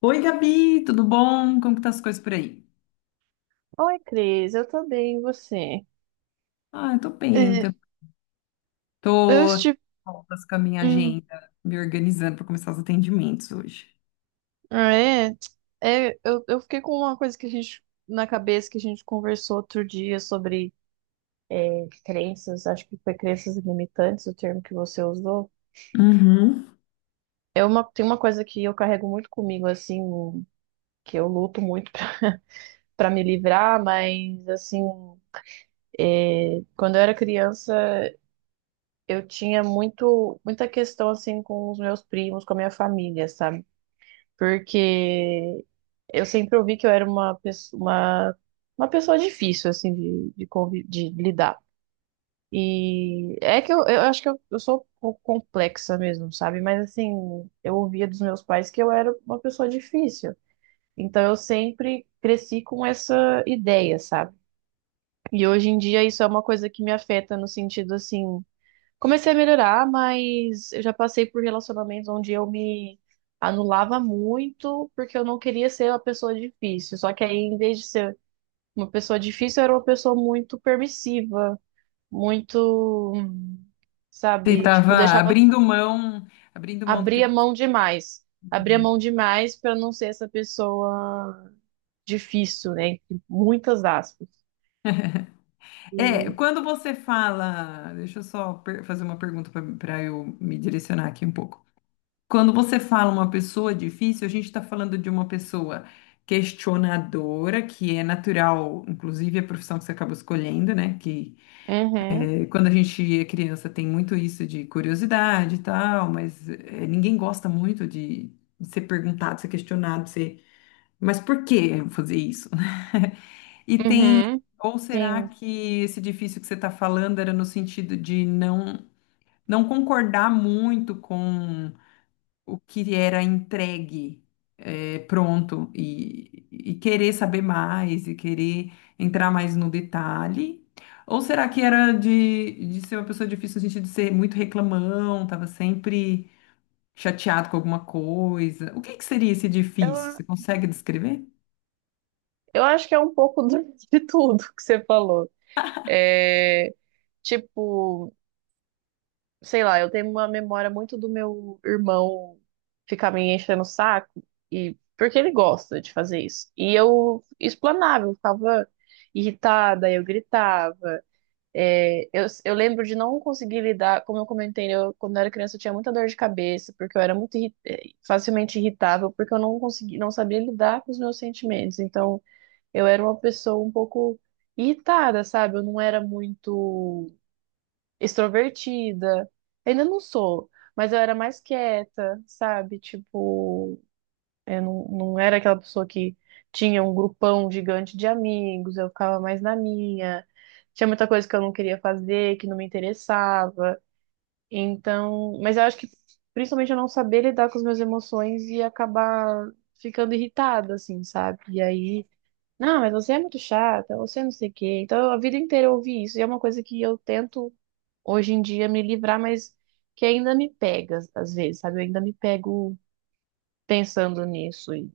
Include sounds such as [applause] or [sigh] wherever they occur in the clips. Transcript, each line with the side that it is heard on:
left: Oi, Gabi, tudo bom? Como que tá as coisas por aí?
right: Oi, Cris, eu tô bem, e você?
left: Ah, eu tô bem,
right: É,
left: tá-
right: eu
left: tô
right: estive.
left: voltas com a minha
right: Hum,
left: agenda, me organizando para começar os atendimentos hoje.
right: ah, é, eu fiquei com uma coisa que a gente na cabeça que a gente conversou outro dia sobre crenças, acho que foi crenças limitantes, o termo que você usou.
left: Uhum.
right: É uma, tem uma coisa que eu carrego muito comigo, assim, que eu luto muito [laughs] para me livrar, mas assim, quando eu era criança, eu tinha muito, muita questão assim com os meus primos, com a minha família, sabe? Porque eu sempre ouvi que eu era uma pessoa difícil, assim, convi- de lidar. E é que eu acho que eu sou um pouco complexa mesmo, sabe? Mas assim, eu ouvia dos meus pais que eu era uma pessoa difícil. Então eu sempre cresci com essa ideia, sabe? E hoje em dia isso é uma coisa que me afeta no sentido assim. Comecei a melhorar, mas eu já passei por relacionamentos onde eu me anulava muito porque eu não queria ser uma pessoa difícil. Só que aí, em vez de ser uma pessoa difícil, eu era uma pessoa muito permissiva, muito,
left: Você
right: sabe,
left: tava
right: tipo, deixava,
left: abrindo mão, abrindo mão do que
right: abria
left: você...
right: mão demais. Abria mão demais para não ser essa pessoa difícil, né? Entre muitas aspas.
left: É,
right: E...
left: quando você fala, deixa eu só per- fazer uma pergunta para eu me direcionar aqui um pouco. Quando você fala uma pessoa difícil, a gente está falando de uma pessoa questionadora, que é natural, inclusive a profissão que você acaba escolhendo, né? Que
right: Uhum,
left: Quando a gente é criança, tem muito isso de curiosidade e tal, mas ninguém gosta muito de ser perguntado, ser questionado, ser, mas por que eu fazer isso? [laughs] E tem,
right: uhum,
left: ou será
right: sim.
left: que esse difícil que você está falando era no sentido de não, não concordar muito com o que era entregue, é, pronto, e querer saber mais e querer entrar mais no detalhe? Ou será que era de ser uma pessoa difícil no sentido de ser muito reclamão, estava sempre chateado com alguma coisa? O que que seria esse difícil?
right: Eu,
left: Você consegue descrever?
right: eu acho que é um pouco [laughs] do- de tudo que você falou. É, tipo, sei lá, eu tenho uma memória muito do meu irmão ficar me enchendo o saco, e, porque ele gosta de fazer isso. E eu explanava, eu ficava irritada, eu gritava. Eu lembro de não conseguir lidar, como eu comentei, eu, quando eu era criança eu tinha muita dor de cabeça, porque eu era muito irri- facilmente irritável, porque eu não consegui, não sabia lidar com os meus sentimentos. Então, eu era uma pessoa um pouco irritada, sabe? Eu não era muito extrovertida. Ainda não sou, mas eu era mais quieta, sabe? Tipo, eu não, não era aquela pessoa que tinha um grupão gigante de amigos, eu ficava mais na minha. Tinha muita coisa que eu não queria fazer, que não me interessava. Então, mas eu acho que principalmente eu não saber lidar com as minhas emoções e acabar ficando irritada, assim, sabe? E aí, não, mas você é muito chata, você é não sei o quê. Então, a vida inteira eu ouvi isso, e é uma coisa que eu tento hoje em dia me livrar, mas que ainda me pega às vezes, sabe? Eu ainda me pego pensando nisso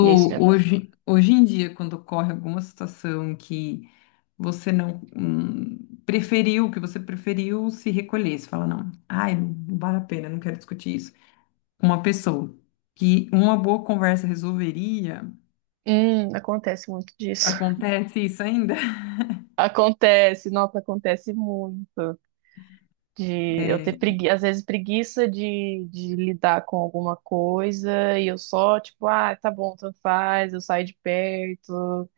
right: e é isso me atrapalha.
left: hoje, hoje em dia, quando ocorre alguma situação que você não preferiu, que você preferiu se recolher, você fala, não, ai, não vale a pena, não quero discutir isso. Uma pessoa que uma boa conversa resolveria.
right: Acontece muito disso.
left: Acontece isso ainda? [laughs]
right: [laughs] Acontece, nossa, acontece muito. De eu
left: É.
right: ter pregui... às vezes preguiça de lidar com alguma coisa e eu só, tipo, ah, tá bom, tanto faz, eu saio de perto,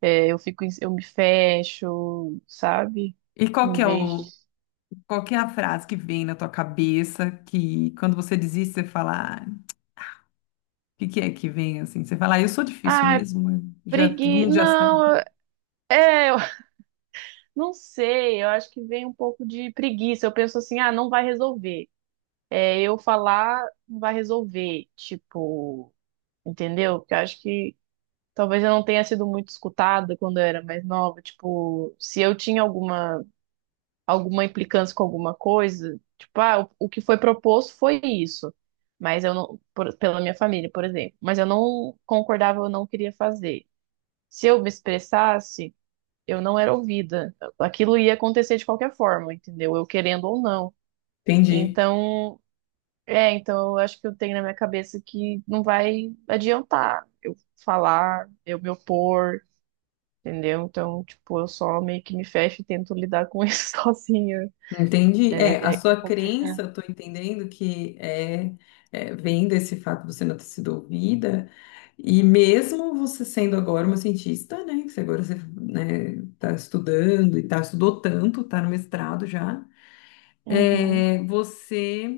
right: é, eu fico, em- eu me fecho, sabe?
left: E qual que
right: Em
left: é
right: vez
left: o,
right: de,
left: qual que é a frase que vem na tua cabeça, que quando você diz isso, você fala, ah, o que que é que vem assim? Você fala, ah, eu sou difícil
right: ah,
left: mesmo, né? Já todo
right: pregui
left: mundo já
right: Não,
left: sabe.
right: é, Não sei, eu acho que vem um pouco de preguiça. Eu penso assim, ah, não vai resolver. É, eu falar não vai resolver, tipo, entendeu? Porque eu acho que talvez eu não tenha sido muito escutada quando eu era mais nova. Tipo, se eu tinha alguma implicância com alguma coisa, tipo, ah, o que foi proposto foi isso. Mas eu não, por- pela minha família, por exemplo. Mas eu não concordava, eu não queria fazer. Se eu me expressasse eu não era ouvida. Aquilo ia acontecer de qualquer forma, entendeu? Eu querendo ou não.
left: Entendi.
right: Então, então eu acho que eu tenho na minha cabeça que não vai adiantar eu falar, eu me opor, entendeu? Então, tipo, eu só meio que me fecho e tento lidar com isso [laughs] sozinha.
left: Entendi.
right: É,
left: É, a
right: é, é
left: sua
right: complicado.
left: crença, eu tô entendendo que é, é, vem desse fato de você não ter sido ouvida, e mesmo você sendo agora uma cientista, né, que você agora você, né, tá estudando e tá, estudou tanto, tá no mestrado já,
right: Uhum,
left: é, você,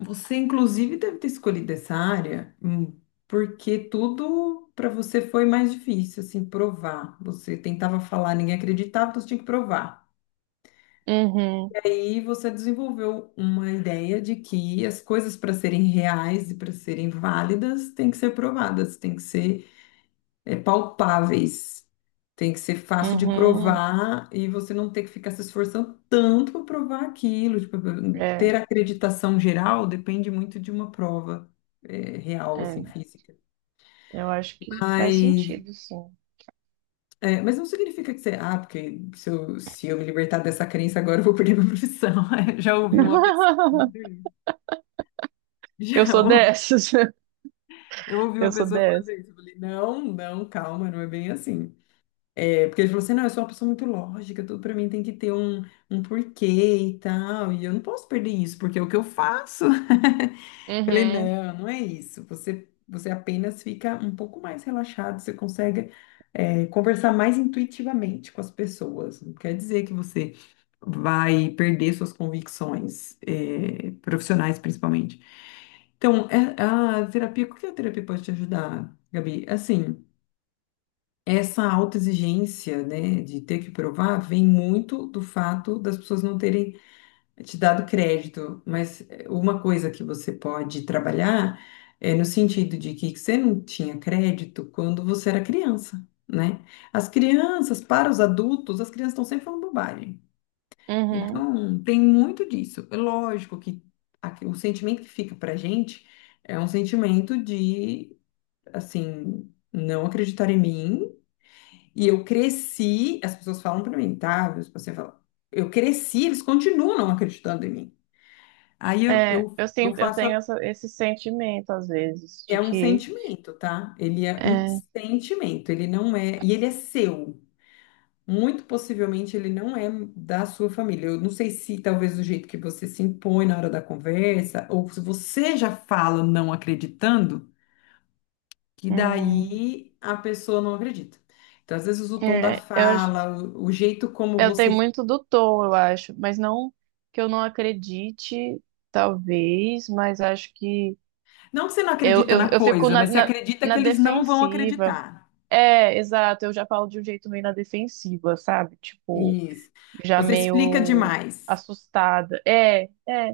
left: você inclusive deve ter escolhido essa área, porque tudo para você foi mais difícil, assim, provar. Você tentava falar, ninguém acreditava, então você tinha que provar.
right: uhum,
left: Aí você desenvolveu uma ideia de que as coisas para serem reais e para serem válidas têm que ser provadas, têm que ser, é, palpáveis, tem que ser fácil de
right: uhum.
left: provar e você não ter que ficar se esforçando tanto para provar aquilo. Tipo,
right: É,
left: ter acreditação geral depende muito de uma prova, é, real, assim,
right: é.
left: física.
right: Eu acho que faz
left: Mas,
right: sentido, sim.
left: é, mas não significa que você, ah, porque se eu, se eu me libertar dessa crença agora eu vou perder minha profissão. [laughs] Já ouvi uma pessoa.
right: [laughs]
left: [laughs]
right: Eu
left: Já,
right: sou dessas. [laughs]
left: eu ouvi uma
right: Eu sou
left: pessoa falando
right: dessas.
left: isso, eu falei, não, não, calma, não é bem assim. É, porque ele falou assim, não, eu sou uma pessoa muito lógica, tudo pra mim tem que ter um, um porquê e tal, e eu não posso perder isso, porque é o que eu faço. [laughs] Eu falei,
right: Uhum,
left: não, não é isso, você, você apenas fica um pouco mais relaxado, você consegue, é, conversar mais intuitivamente com as pessoas, não quer dizer que você vai perder suas convicções, profissionais principalmente. Então, a terapia, o que a terapia pode te ajudar, Gabi? Assim, essa autoexigência, né, de ter que provar, vem muito do fato das pessoas não terem te dado crédito. Mas uma coisa que você pode trabalhar é no sentido de que você não tinha crédito quando você era criança, né? As crianças, para os adultos, as crianças estão sempre falando bobagem.
right: uhum.
left: Então, tem muito disso. É lógico que o sentimento que fica pra gente é um sentimento de, assim, não acreditar em mim. E eu cresci, as pessoas falam pra mim, tá? Você fala, eu cresci, eles continuam não acreditando em mim. Aí eu,
right: É,
left: eu,
right: eu
left: eu
right: sinto, eu
left: faço,
right: tenho
left: a-
right: essa- esse sentimento às vezes de
left: é um
right: que
left: sentimento, tá? Ele é um
right: é,
left: sentimento, ele não é, e ele é seu. Muito possivelmente ele não é da sua família. Eu não sei se talvez o jeito que você se impõe na hora da conversa, ou se você já fala não acreditando, que
right: hum,
left: daí a pessoa não acredita. Então, às vezes, o tom da
right: é, eu, acho-
left: fala, o jeito como
right: eu tenho
left: você.
right: muito do tom, eu acho, mas não que eu não acredite, talvez, mas acho que
left: Não que você não
right: eu,
left: acredita
right: eu,
left: na
right: eu fico
left: coisa, mas você acredita que
right: na
left: eles não vão
right: defensiva.
left: acreditar.
right: É, exato, eu já falo de um jeito meio na defensiva, sabe? Tipo,
left: Isso.
right: já
left: Você explica
right: meio
left: demais.
right: assustada. É, é.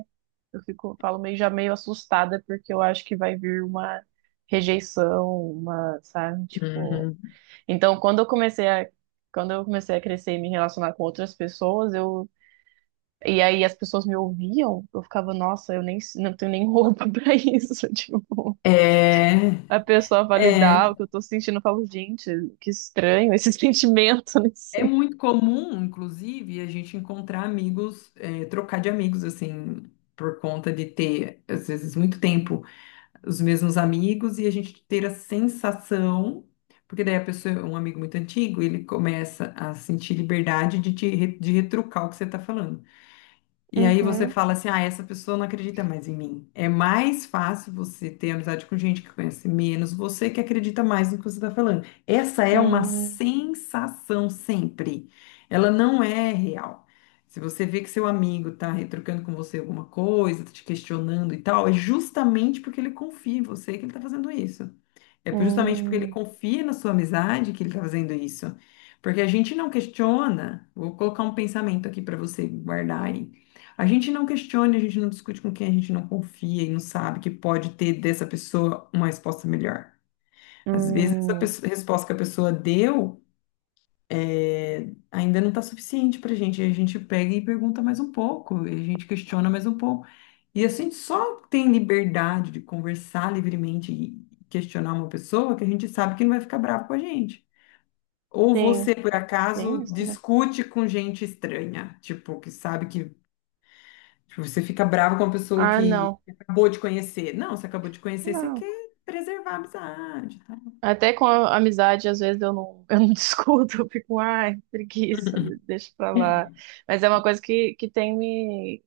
right: Eu fico, falo meio já meio assustada porque eu acho que vai vir uma rejeição, uma, sabe, tipo.
left: Uhum.
right: Então, quando eu comecei a crescer e me relacionar com outras pessoas, eu e aí as pessoas me ouviam, eu ficava, nossa, eu nem não tenho nem roupa [laughs] pra isso, tipo.
left: É,
right: A pessoa validar
left: é.
right: o que eu tô sentindo, eu falo, gente, que estranho esse [laughs] sentimento, não
left: É
right: sei.
left: muito comum, inclusive, a gente encontrar amigos, trocar de amigos, assim, por conta de ter, às vezes, muito tempo os mesmos amigos e a gente ter a sensação, porque daí a pessoa, um amigo muito antigo, ele começa a sentir liberdade de, te, de retrucar o que você está falando. E aí você fala
right: [laughs]
left: assim, ah, essa pessoa não acredita mais em mim. É mais fácil você ter amizade com gente que conhece menos, você que acredita mais no que você está falando. Essa é uma
right: Uhum.
left: sensação sempre. Ela não é real. Se você vê que seu amigo está retrucando com você alguma coisa, tá te questionando e tal, é justamente porque ele confia em você que ele está fazendo isso. É justamente porque ele
right: Hum,
left: confia na sua amizade que ele está fazendo isso. Porque a gente não questiona, vou colocar um pensamento aqui para você guardar aí. A gente não questiona, a gente não discute com quem a gente não confia e não sabe que pode ter dessa pessoa uma resposta melhor. Às vezes, essa
right: hum.
left: resposta que a pessoa deu é, ainda não está suficiente para a gente. A gente pega e pergunta mais um pouco, e a gente questiona mais um pouco. E a gente só tem liberdade de conversar livremente e questionar uma pessoa que a gente sabe que não vai ficar bravo com a gente. Ou você,
right: Sim,
left: por
right: tem
left: acaso,
right: isso, né?
left: discute com gente estranha? Tipo, que sabe que tipo, você fica bravo com uma pessoa
right: Ah,
left: que
right: não.
left: acabou de conhecer? Não, você acabou de conhecer, você quer
right: Não.
left: preservar a amizade, tá?
right: Até com a amizade, às vezes eu não [laughs] discuto, eu fico, ai, preguiça, deixa pra lá. Mas é uma coisa que tem me,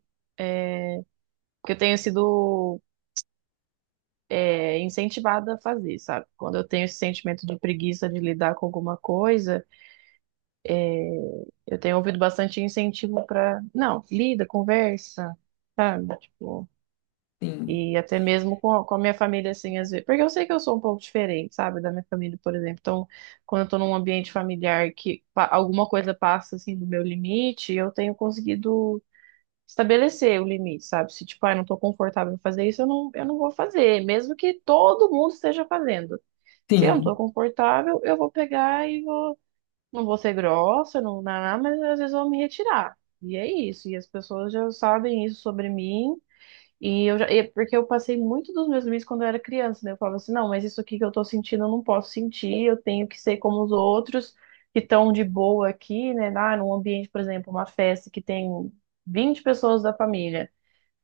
right: que eu tenho sido incentivada a fazer, sabe? Quando eu tenho esse sentimento de preguiça de lidar com alguma coisa, eu tenho ouvido bastante incentivo pra, não, lida, conversa, sabe? Tipo,
left: Sim,
right: E até mesmo com a minha família, assim, às vezes. Porque eu sei que eu sou um pouco diferente, sabe, da minha família, por exemplo. Então, quando eu tô num ambiente familiar que pa- alguma coisa passa, assim, do meu limite, eu tenho conseguido estabelecer o limite, sabe? Se, tipo, ah, eu não tô confortável em fazer isso, eu não vou fazer, mesmo que todo mundo esteja fazendo. Se eu não tô
left: sim.
right: confortável, eu vou pegar e vou. Não vou ser grossa, não, mas às vezes eu vou me retirar. E é isso. E as pessoas já sabem isso sobre mim. E eu já, e é porque eu passei muito dos meus limites quando eu era criança, né? Eu falava assim, não, mas isso aqui que eu tô sentindo eu não posso sentir, eu tenho que ser como os outros que estão de boa aqui, né? Ah, num ambiente, por exemplo, uma festa que tem 20 pessoas da família.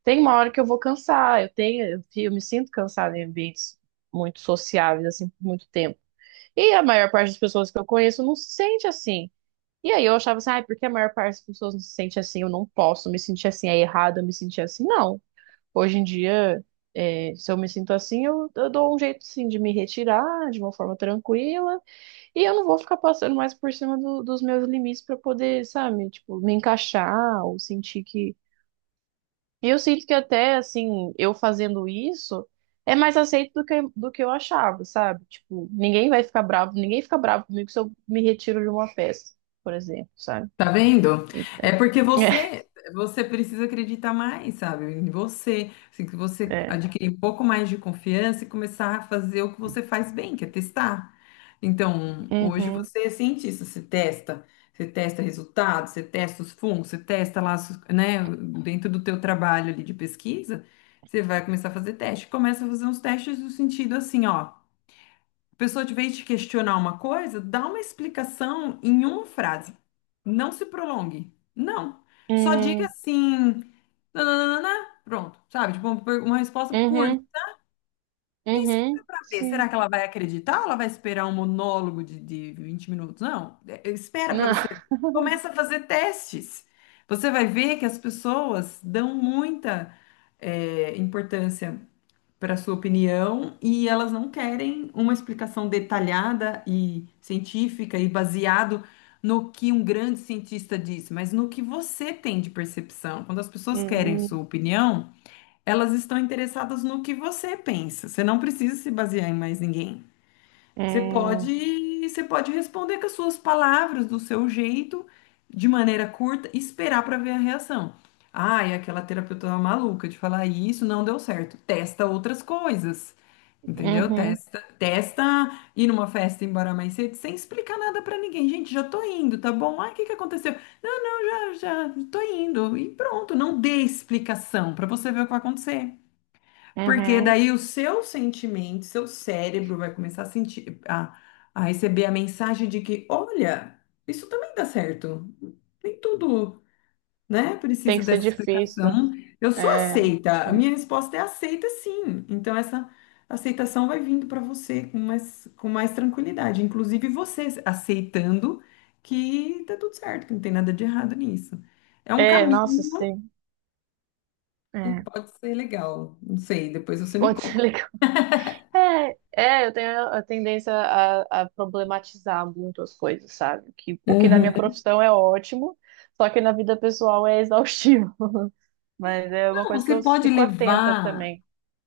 right: Tem uma hora que eu vou cansar, eu me sinto cansada em ambientes muito sociáveis, assim, por muito tempo. E a maior parte das pessoas que eu conheço não se sente assim. E aí eu achava assim, ah, porque a maior parte das pessoas não se sente assim, eu não posso me sentir assim, é errado eu me sentir assim. Não. Hoje em dia, é, se eu me sinto assim, eu dou um jeito sim de me retirar de uma forma tranquila e eu não vou ficar passando mais por cima do- dos meus limites para poder, sabe, tipo, me encaixar ou sentir que. E eu sinto que até assim, eu fazendo isso é mais aceito do que eu achava, sabe? Tipo, ninguém vai ficar bravo, ninguém fica bravo comigo se eu me retiro de uma festa, por exemplo, sabe?
left: Tá vendo?
right: Então,
left: É porque
right: [laughs]
left: você, você precisa acreditar mais, sabe? Em você. Assim, que
right: é,
left: você
right: é.
left: adquirir um pouco mais de confiança e começar a fazer o que você faz bem, que é testar. Então, hoje
right: Uhum,
left: você é cientista, você testa resultados, você testa os fungos, você testa lá, né, dentro do teu trabalho ali de pesquisa, você vai começar a fazer teste. Começa a fazer uns testes no sentido assim, ó. A pessoa, de vez de questionar uma coisa, dá uma explicação em uma frase. Não se prolongue. Não. Só diga
right: hum,
left: assim, nananana, pronto, sabe? Tipo, uma uma resposta curta.
right: uhum,
left: E espera
right: uhum,
left: pra ver. Será
right: sim.
left: que ela vai acreditar ou ela vai esperar um monólogo de 20 minutos? Não. Espera pra
right: Não.
left: você. Começa a fazer testes. Você vai ver que as pessoas dão muita, importância para sua opinião e elas não querem uma explicação detalhada e científica e baseado no que um grande cientista disse, mas no que você tem de percepção. Quando as pessoas querem sua
right: Hum,
left: opinião, elas estão interessadas no que você pensa. Você não precisa se basear em mais ninguém.
right: hum,
left: Você pode responder com as suas palavras, do seu jeito, de maneira curta, e esperar para ver a reação. Ai, aquela terapeuta maluca de falar isso não deu certo. Testa outras coisas. Entendeu?
right: uhum,
left: Testa, testa ir numa festa embora mais cedo sem explicar nada pra ninguém. Gente, já tô indo, tá bom? Ah, o que que aconteceu? Não, não, já, já tô indo. E pronto, não dê explicação pra você ver o que vai acontecer. Porque
right: uhum.
left: daí o seu sentimento, seu cérebro vai começar a sentir, a receber a mensagem de que, olha, isso também dá certo. Nem tudo, né?
right: Tem
left: Precisa
right: que ser
left: dessa
right: difícil.
left: explicação. Eu sou
right: É,
left: aceita. A minha resposta é aceita, sim. Então, essa aceitação vai vindo para você com mais tranquilidade. Inclusive, você aceitando que tá tudo certo, que não tem nada de errado nisso. É um
right: é, nossa,
left: caminho
right: sim.
left: e
right: É,
left: pode ser legal. Não sei, depois você me
right: pode ser [laughs]
left: conta.
right: legal. É, é, eu tenho a tendência a problematizar muito as coisas, sabe? Que, o que na
left: Uhum.
right: minha profissão é ótimo, só que na vida pessoal é exaustivo. [laughs] Mas é uma
left: Não,
right: coisa que
left: você
right: eu
left: pode
right: fico atenta
left: levar.
right: também.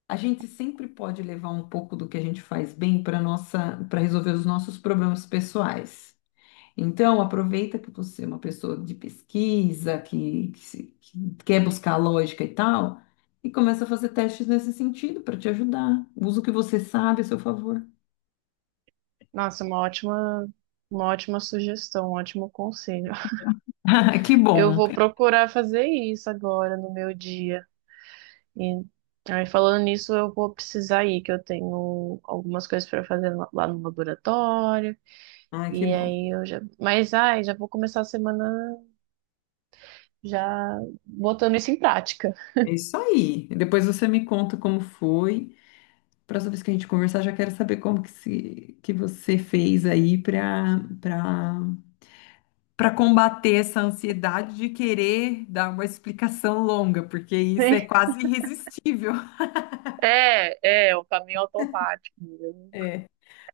left: A gente sempre pode levar um pouco do que a gente faz bem para nossa, para resolver os nossos problemas pessoais. Então, aproveita que você é uma pessoa de pesquisa, que, que quer buscar lógica e tal, e começa a fazer testes nesse sentido para te ajudar. Usa o que você sabe a seu favor. [laughs]
right: Nossa, uma ótima sugestão, um ótimo conselho. [laughs]
left: Ah, que
right: Eu
left: bom.
right: vou procurar fazer isso agora no meu dia. E aí, falando nisso, eu vou precisar ir, que eu tenho algumas coisas para fazer lá lá no laboratório.
left: Ah, que
right: E
left: bom.
right: aí eu já. Mas ai, já vou começar a semana já botando isso em prática,
left: É isso aí. Depois você me conta como foi. Próxima vez que a gente conversar, já quero saber como que, se, que você fez aí para para para combater essa ansiedade de querer dar uma explicação longa, porque isso
right: né?
left: é quase irresistível.
right: É, é, o caminho automático mesmo.
left: É.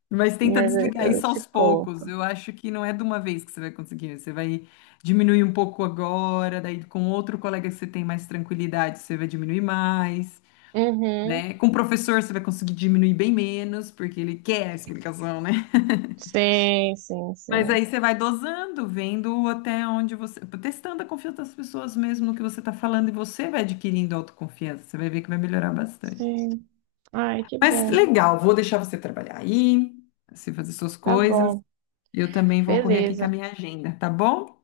left: Mas tenta
right: Mas
left: desligar
right: eu
left: isso
right: te
left: aos poucos.
right: conto.
left: Eu acho que não é de uma vez que você vai conseguir. Você vai diminuir um pouco agora, daí com outro colega que você tem mais tranquilidade, você vai diminuir mais,
right: Uhum.
left: né? Com o professor você vai conseguir diminuir bem menos, porque ele quer a explicação, né?
right: Sim, sim,
left: Mas
right: sim.
left: aí você vai dosando, vendo até onde você, testando a confiança das pessoas mesmo no que você está falando e você vai adquirindo autoconfiança. Você vai ver que vai melhorar bastante.
right: Sim. Ai, que
left: Mas
right: bom.
left: legal, vou deixar você trabalhar aí, você fazer suas
right: Tá
left: coisas.
right: bom.
left: Eu também vou correr aqui com a
right: Beleza.
left: minha agenda, tá bom?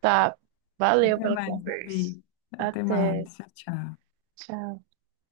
right: Tá. Valeu
left: Até
right: pela
left: mais,
right: conversa.
left: Gabi. Até
right: Até.
left: mais. Tchau, tchau.
right: Tchau.